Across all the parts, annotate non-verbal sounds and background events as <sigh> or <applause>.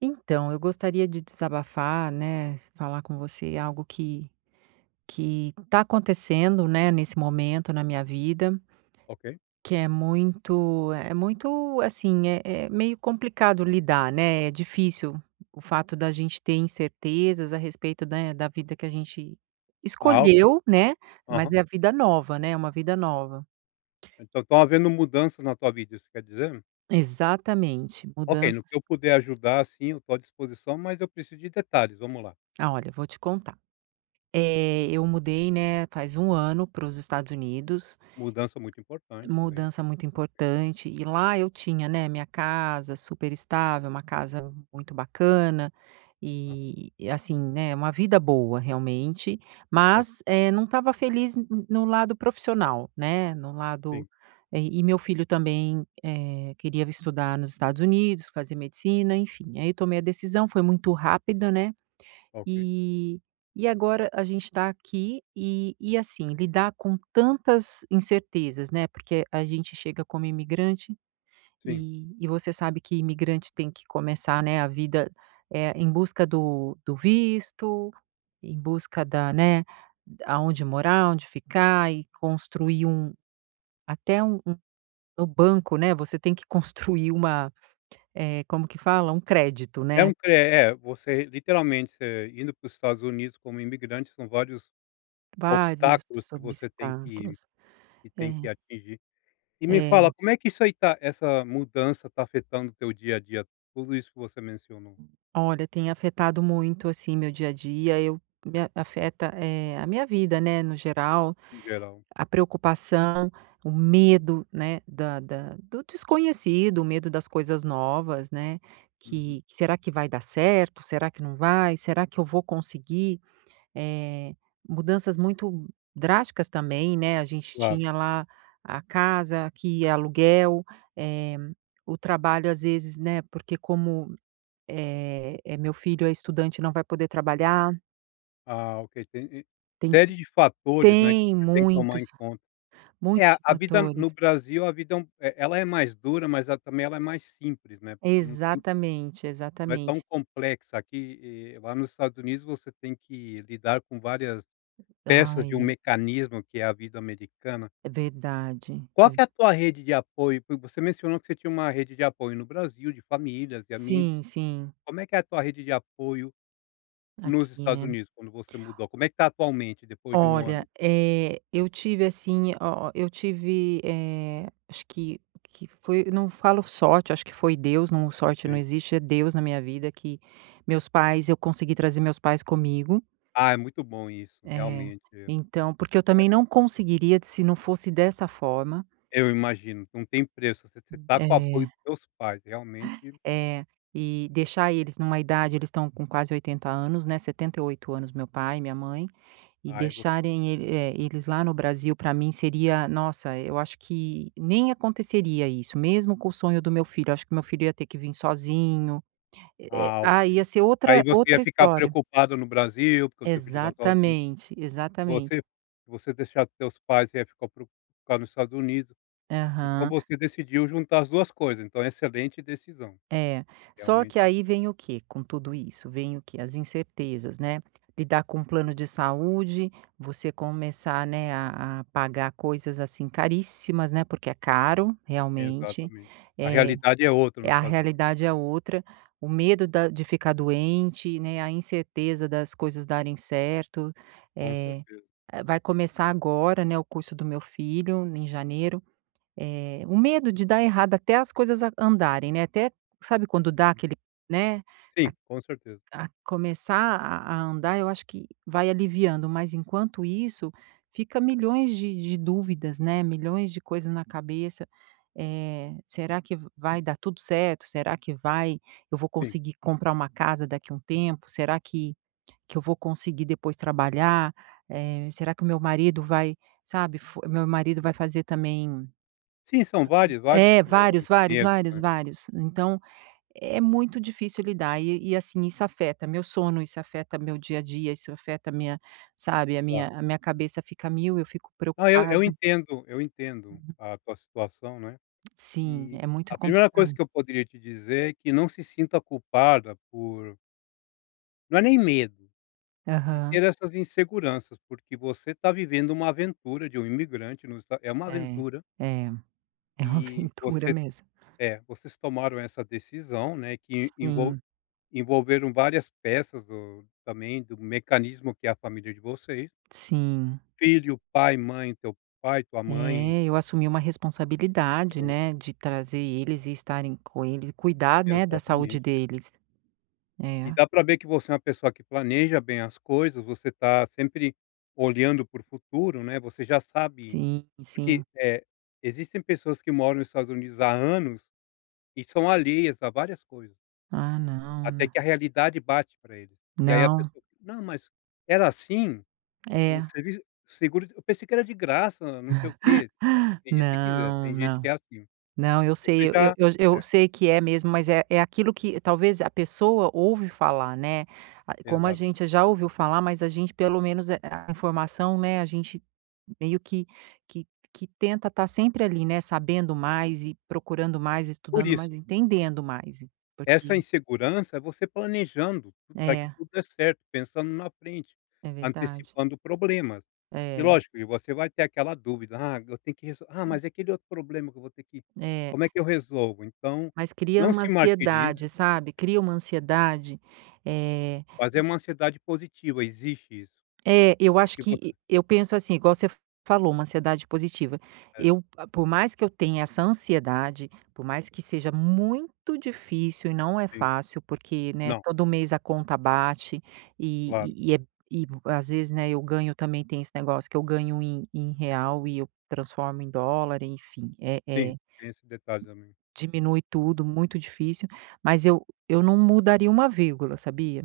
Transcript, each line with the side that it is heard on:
right: Então, eu gostaria de desabafar, né, falar com você algo que está acontecendo, né, nesse momento na minha vida,
left: Ok.
right: que é muito, assim, é meio complicado lidar, né, é difícil o fato da gente ter incertezas a respeito, da vida que a gente
left: Ah, ok.
right: escolheu, né, mas
left: Aham.
right: é a vida nova, né, é uma vida nova.
left: Então estão havendo mudanças na tua vida, isso quer dizer?
right: Exatamente,
left: Ok, no
right: mudanças.
left: que eu puder ajudar, sim, eu estou à disposição, mas eu preciso de detalhes, vamos lá.
right: Ah, olha, vou te contar. Eu mudei, né, faz um ano para os Estados Unidos.
left: Mudança muito importante, bem.
right: Mudança muito importante, e lá eu tinha, né, minha casa super estável, uma casa muito bacana,
left: Aham,
right: e assim, né, uma vida boa realmente,
left: ok,
right: mas, não estava feliz n no lado profissional, né, no lado,
left: sim,
right: e meu filho também, queria estudar nos Estados Unidos, fazer medicina, enfim, aí eu tomei a decisão, foi muito rápida, né.
left: ok,
right: E e agora a gente está aqui e assim, lidar com tantas incertezas, né, porque a gente chega como imigrante
left: sim.
right: e você sabe que imigrante tem que começar, né, a vida, é em busca do visto, em busca da né, aonde morar, onde ficar e construir um até um no banco, né, você tem que <laughs> construir uma, como que fala? Um crédito,
left: É
right: né.
left: um cre é, você literalmente, você indo para os Estados Unidos como imigrante, são vários
right: Vários
left: obstáculos que você tem que
right: obstáculos.
left: que tem que
right: É,
left: atingir. E me
right: é.
left: fala, como é que isso aí tá essa mudança está afetando o teu dia a dia? Tudo isso que você mencionou,
right: Olha, tem afetado muito, assim, meu dia a dia, eu me a afeta, a minha vida, né, no geral,
left: no geral.
right: a preocupação, o medo, né, da da do desconhecido, o medo das coisas novas, né,
left: Uhum.
right: que será que vai dar certo? Será que não vai? Será que eu vou conseguir? Eh, mudanças muito drásticas também, né, a gente
left: Claro.
right: tinha lá a casa, aqui é aluguel, eh, o trabalho às vezes, né, porque como é "Meu filho é estudante não vai poder trabalhar",
left: Ah, ok, tem e
right: tem
left: série de fatores, né, que
right: tem
left: você tem que tomar em
right: muitos,
left: conta. É,
right: muitos
left: a vida no
right: fatores.
left: Brasil, a vida é um eh, ela é mais dura, mas ela também ela é mais simples, né, porque não tem
right: Exatamente,
left: não é tão
right: exatamente.
left: complexa. Aqui, lá nos Estados Unidos você tem que lidar com várias peças de um
right: Ai,
left: mecanismo que é a vida americana.
right: é verdade.
left: Qual
right: É,
left: que é a tua rede de apoio? Porque você mencionou que você tinha uma rede de apoio no Brasil, de famílias, de amigos.
right: sim, sim,
left: Como é que é a tua rede de apoio nos
right: aqui,
left: Estados
right: né.
left: Unidos, quando você mudou? Como é que tá atualmente, depois de um ano?
right: Olha, eu tive assim, ó eu tive, acho que foi, não falo sorte, acho que foi Deus, não, sorte não
left: Sim.
right: existe, é Deus na minha vida que meus pais eu consegui trazer meus pais comigo.
left: Ah, é muito bom isso,
right: É,
left: realmente,
right: então porque eu também não conseguiria se não fosse dessa forma,
left: eu imagino, não tem preço, você tá com o apoio
right: eh
left: dos seus pais, realmente,
right: eh, e deixar eles numa idade, eles estão com quase 80 anos, né, 78 anos, meu pai, minha mãe, e
left: aí você
right: deixarem eles lá no Brasil, para mim seria nossa, eu acho que nem aconteceria isso, mesmo com o sonho do meu filho. Eu acho que meu filho ia ter que vir sozinho,
left: ah,
right: ah,
left: ok.
right: ia ser
left: Aí
right: outra
left: você ia
right: outra
left: ficar
right: história.
left: preocupado no Brasil, porque o teu filho está sozinho,
right: Exatamente,
left: se você
right: exatamente.
left: se você deixar teus pais, você ia ficar preocupado nos Estados Unidos, então
right: Aham.
left: você decidiu juntar as 2 coisas, então excelente decisão,
right: É, só que
left: realmente
right: aí vem o que, com tudo isso? Vem o que, as incertezas, né, lidar com um plano de saúde, você começar, né, a pagar coisas, assim, caríssimas, né, porque é caro,
left: é
right: realmente.
left: exatamente. A
right: É
left: realidade é outra
right: é-
left: nos
right: a
left: Estados Unidos,
right: realidade é outra, o medo da de ficar doente, né, a incerteza das coisas darem certo,
left: com
right: é,
left: certeza.
right: vai começar agora, né, o curso do meu filho em janeiro, o medo de dar errado até as coisas a andarem, né, até sabe quando dá, aquele, né,
left: Sim, com certeza,
right: a começar a andar, eu acho que vai aliviando, mas enquanto isso, fica milhões de dúvidas, né, milhões de coisas na cabeça, será que vai dar tudo certo? Será que vai? Eu vou
left: sim.
right: conseguir comprar uma casa daqui a um tempo? Será que eu vou conseguir depois trabalhar? Será que o meu marido vai, sabe, fo meu marido vai fazer também,
left: Sim, são vários,
right: é, vários, vários,
left: medos,
right: vários,
left: né,
right: vários. Então, é muito difícil lidar e, assim, isso afeta meu sono, isso afeta meu dia a dia, isso afeta minha, sabe, a
left: claro.
right: minha cabeça fica mil, eu fico
left: Não, eu
right: preocupada.
left: entendo, eu entendo a tua situação, né.
right: Sim,
left: E
right: é muito
left: a primeira coisa
right: complicado.
left: que eu poderia te dizer é que não se sinta culpada por não é nem medo, de
right: Aham.
left: ter essas inseguranças, porque você está vivendo uma aventura de um imigrante nos Esta é uma
right: É,
left: aventura
right: é, é uma <laughs>
left: e
right: aventura
left: você
right: mesmo.
left: é, vocês tomaram essa decisão, né, que envol
right: Sim,
left: envolveram várias peças do também do mecanismo que é a família de vocês,
right: sim.
left: filho, pai, mãe, teu pai, tua mãe,
right: É, eu assumi uma responsabilidade,
left: eh,
right: né, de trazer eles e estarem com eles, cuidar, né, da
left: exatamente.
right: saúde deles.
left: E
right: É,
left: dá para ver que você é uma pessoa que planeja bem as coisas, você tá sempre olhando para o futuro, né, você já sabe
right: sim,
left: porque,
right: sim.
left: existem pessoas que moram nos Estados Unidos há anos e são alheias a várias coisas,
right: Ah, não,
left: até
right: não.
left: que a realidade bate para eles. E aí a
right: Não,
left: pessoa: "Não, mas era assim? O
right: é.
left: serviço o seguro eu pensei que era de graça, não sei o quê". Acredite se quiser,
right: Não,
left: tem gente que
right: não.
left: é assim.
right: Não, eu
left: Você
right: sei, eu eu
left: já
right: eu
left: é,
right: eu sei que é mesmo, mas é aquilo que talvez a pessoa ouve falar, né, a como a
left: exato.
right: gente já ouviu falar, mas a gente pelo menos, a informação, né, a gente meio que que tenta estar sempre ali, né, sabendo mais e procurando mais,
left: Por
right: estudando mais,
left: isso
right: entendendo mais,
left: essa
right: porque
left: insegurança é você planejando para que
right: é,
left: tudo dê certo, pensando na frente,
right: é verdade.
left: antecipando problemas. E
right: É,
left: lógico que você vai ter aquela dúvida: "Ah, eu tenho que reso ah, mas é aquele outro problema que eu vou ter que
right: é.
left: como é que eu resolvo?". Então,
right: Mas cria
left: não
right: uma
left: se martirize,
right: ansiedade, sabe, cria uma ansiedade, é.
left: mas é uma ansiedade positiva, existe isso,
right: É, eu acho
left: porque você
right: que eu penso assim, igual você falou, uma ansiedade positiva.
left: é,
right: Eu, ah, por mais que eu tenha essa ansiedade, por mais que seja muito difícil e não é
left: sim.
right: fácil, porque, né,
left: Não,
right: todo mês a conta bate
left: claro.
right: e, e, e é- e às vezes, né, eu ganho, também tem esse negócio que eu ganho em real e eu transformo em dólar, enfim, é,
left: Sim,
right: é,
left: tem esse detalhe também.
right: diminui tudo, muito difícil, mas eu não mudaria uma vírgula, sabia?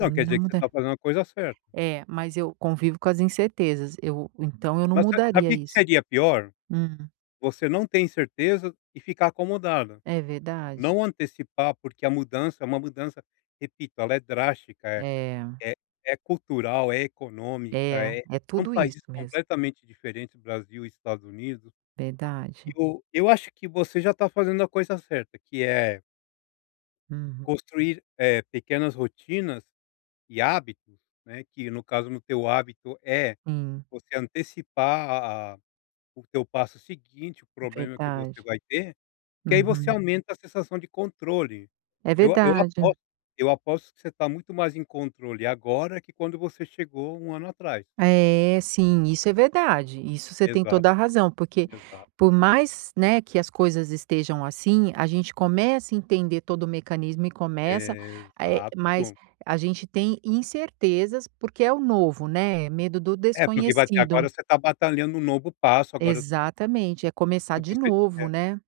right: Eu
left: quer
right: não
left: dizer que você está
right: mudaria.
left: fazendo a coisa certa.
right: É, mas eu convivo com as incertezas, eu então eu não
left: Mas sa sabe
right: mudaria
left: o que que
right: isso.
left: seria pior?
right: Hum,
left: Você não tem certeza e ficar acomodada.
right: é verdade.
left: Não antecipar, porque a mudança é uma mudança, repito, ela é drástica,
right: É,
left: é é cultural, é econômica,
right: é,
left: é
right: é
left: são
right: tudo
left: países
right: isso mesmo,
left: completamente diferentes, Brasil e Estados Unidos.
right: verdade.
left: Eu acho que você já está fazendo a coisa certa, que é
right: Uhum,
left: construir, pequenas rotinas e hábitos, né, que no caso no teu hábito é
right: sim,
left: você antecipar a o teu passo seguinte, o problema que
right: verdade.
left: você vai ter, que aí você
right: Uhum,
left: aumenta a sensação de controle.
right: é
left: Eu eu
right: verdade.
left: aposto eu aposto que você está muito mais em controle agora que quando você chegou um ano atrás.
right: É, sim, isso é verdade. Isso você tem
left: Exato,
right: toda a razão, porque
left: exato,
right: por mais, né, que as coisas estejam assim, a gente começa a entender todo o mecanismo e começa,
left: exato.
right: mas a gente tem incertezas porque é o novo, né? Medo do
left: É, porque vai ter agora
right: desconhecido.
left: você está batalhando um novo passo, agora
right: Exatamente, é começar
left: se
right: de
left: você
right: novo,
left: é
right: né?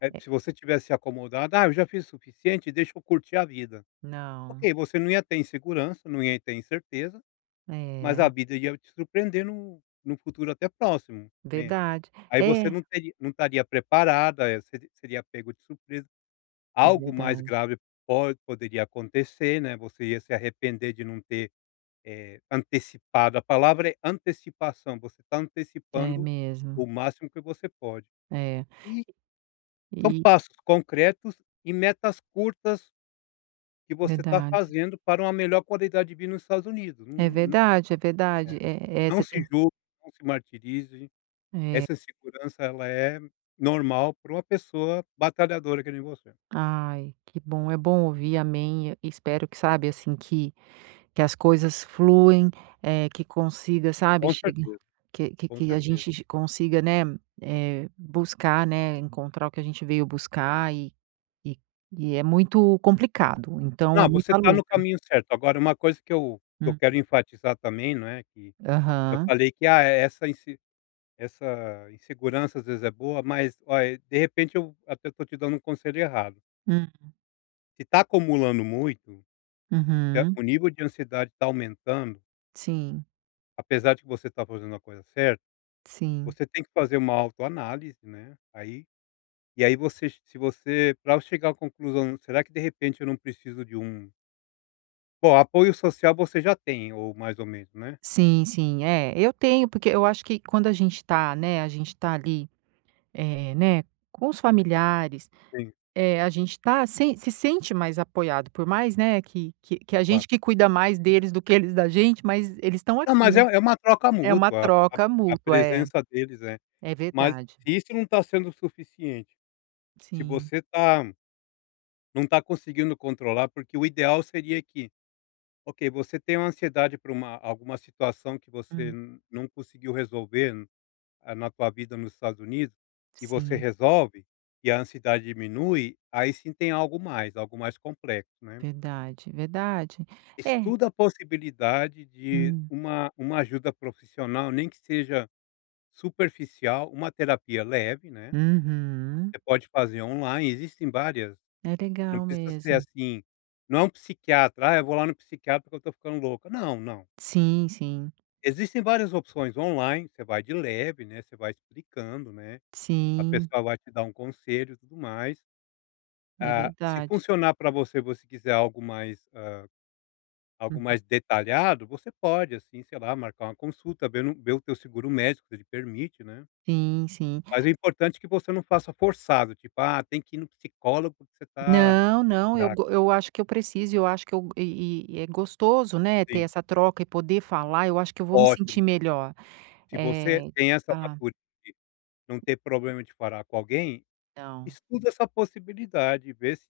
left: é, se você tivesse se acomodado: "Ah, eu já fiz o suficiente, deixa eu curtir a vida".
right: Não,
left: Ok, você não ia ter insegurança, não ia ter incerteza, mas
right: é
left: a vida ia te surpreender no num futuro até próximo, né.
right: verdade.
left: Aí você
right: É,
left: não estaria preparada, seria pego de surpresa.
right: é
left: Algo mais
right: verdade.
left: grave poderia acontecer, né, você ia se arrepender de não ter, antecipado, a palavra é antecipação, você está
right: É
left: antecipando
right: mesmo.
left: o máximo que você pode.
right: É.
left: E são
right: E
left: passos concretos e metas curtas que você está
right: verdade.
left: fazendo para uma melhor qualidade de vida nos Estados Unidos.
right: É
left: Não
right: verdade, é
left: é,
right: verdade. É, é,
left: não
right: você
left: se
right: tem,
left: julgue, não se martirize,
right: é.
left: essa insegurança ela é normal para uma pessoa batalhadora que nem você.
right: Ai, que bom, é bom ouvir, amém. E espero que, sabe, assim, que as coisas fluem, que consiga, sabe,
left: Com
right: chega
left: certeza,
right: que que
left: com
right: que a
left: certeza.
right: gente consiga, né, buscar, né, encontrar o que a gente veio buscar e e é muito complicado, então é
left: Não, você
right: muita
left: está no
right: luta.
left: caminho certo. Agora uma coisa que eu
right: Hum.
left: quero enfatizar também, não é, que eu
right: Aham.
left: falei que, ah, é, essa insegurança às vezes é boa, mas olha, de repente eu até estou te dando um conselho errado.
right: Hum.
left: Se tá acumulando muito, se a
right: Uhum.
left: o nível de ansiedade tá aumentando,
right: Sim,
left: apesar de que você tá fazendo a coisa certa,
right: sim.
left: você tem que fazer uma autoanálise, né, aí e aí você se você para chegar à conclusão, será que de repente eu não preciso de um bom, apoio social você já tem ou mais ou menos, né?
right: Sim, sim. É, eu tenho, porque eu acho que quando a gente tá, né, a gente tá ali, né, com os familiares.
left: Sim,
right: É, a gente tá sem se sente mais apoiado, por mais, né, que a gente
left: claro.
right: que cuida mais deles do que eles da gente, mas eles estão
left: Não,
right: aqui,
left: mas é
right: né.
left: é uma troca
right: É uma
left: mútua,
right: troca
left: a
right: mútua, é.
left: presença deles né?
right: É
left: Mas
right: verdade.
left: se isso não está sendo suficiente, se
right: Sim.
left: você tá não está conseguindo controlar, porque o ideal seria que, ok, você tem uma ansiedade por uma alguma situação que você
right: Hum.
left: n- não conseguiu resolver, n- ah, na tua vida nos Estados Unidos, e você
right: Sim.
left: resolve, e a ansiedade diminui, aí sim tem algo mais complexo, né.
right: Verdade, verdade. É.
left: Estuda a possibilidade de
right: Hum.
left: uma ajuda profissional, nem que seja superficial, uma terapia leve, né,
right: Uhum.
left: você pode fazer online, existem várias,
right: É
left: não
right: legal
left: precisa ser
right: mesmo.
left: assim, não é um psiquiatra: "Ah, eu vou lá no psiquiatra porque eu estou ficando louca", não, não.
right: Sim, sim.
left: Existem várias opções online, você vai de leve, né, você vai explicando, né, a
right: Sim,
left: pessoa vai te dar um conselho e tudo mais.
right: é
left: Ah, se
right: verdade.
left: funcionar para você, você quiser algo mais, algo
right: Uhum.
left: mais detalhado, você pode, assim, sei lá, marcar uma consulta, ver no ver o teu seguro médico se ele permite, né.
right: Sim, sim.
left: Mas o importante é que você não faça forçado, tipo: "Ah, tem que ir no psicólogo porque você tá
right: Não, não,
left: fraca".
right: eu acho que eu preciso, eu acho que eu e é gostoso, né, ter
left: Sim,
right: essa troca e poder falar, eu acho que eu vou me sentir
left: ótimo.
right: melhor.
left: Se você
right: É.
left: tem essa
right: Ah,
left: maturidade não ter problema de falar com alguém,
right: não,
left: estuda essa possibilidade e vê se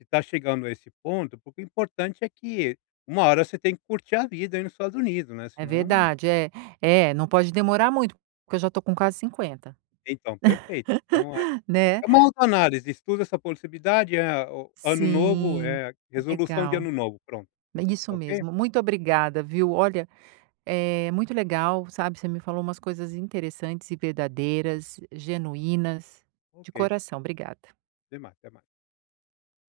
left: está chegando a esse ponto, porque o importante é que uma hora você tem que curtir a vida aí nos Estados Unidos, né,
right: é
left: senão
right: verdade, é, não pode demorar muito, porque eu já tô com quase 50,
left: então, perfeito. Então
right: <laughs> né.
left: é uma autoanálise, estuda essa possibilidade, o ano novo,
right: Sim,
left: é resolução de
right: legal.
left: ano novo, pronto,
right: Isso
left: ok?
right: mesmo, muito obrigada, viu. Olha, é muito legal, sabe, você me falou umas coisas interessantes e verdadeiras, genuínas, de
left: Ok,
right: coração, obrigada.
left: demais, mais, até mais.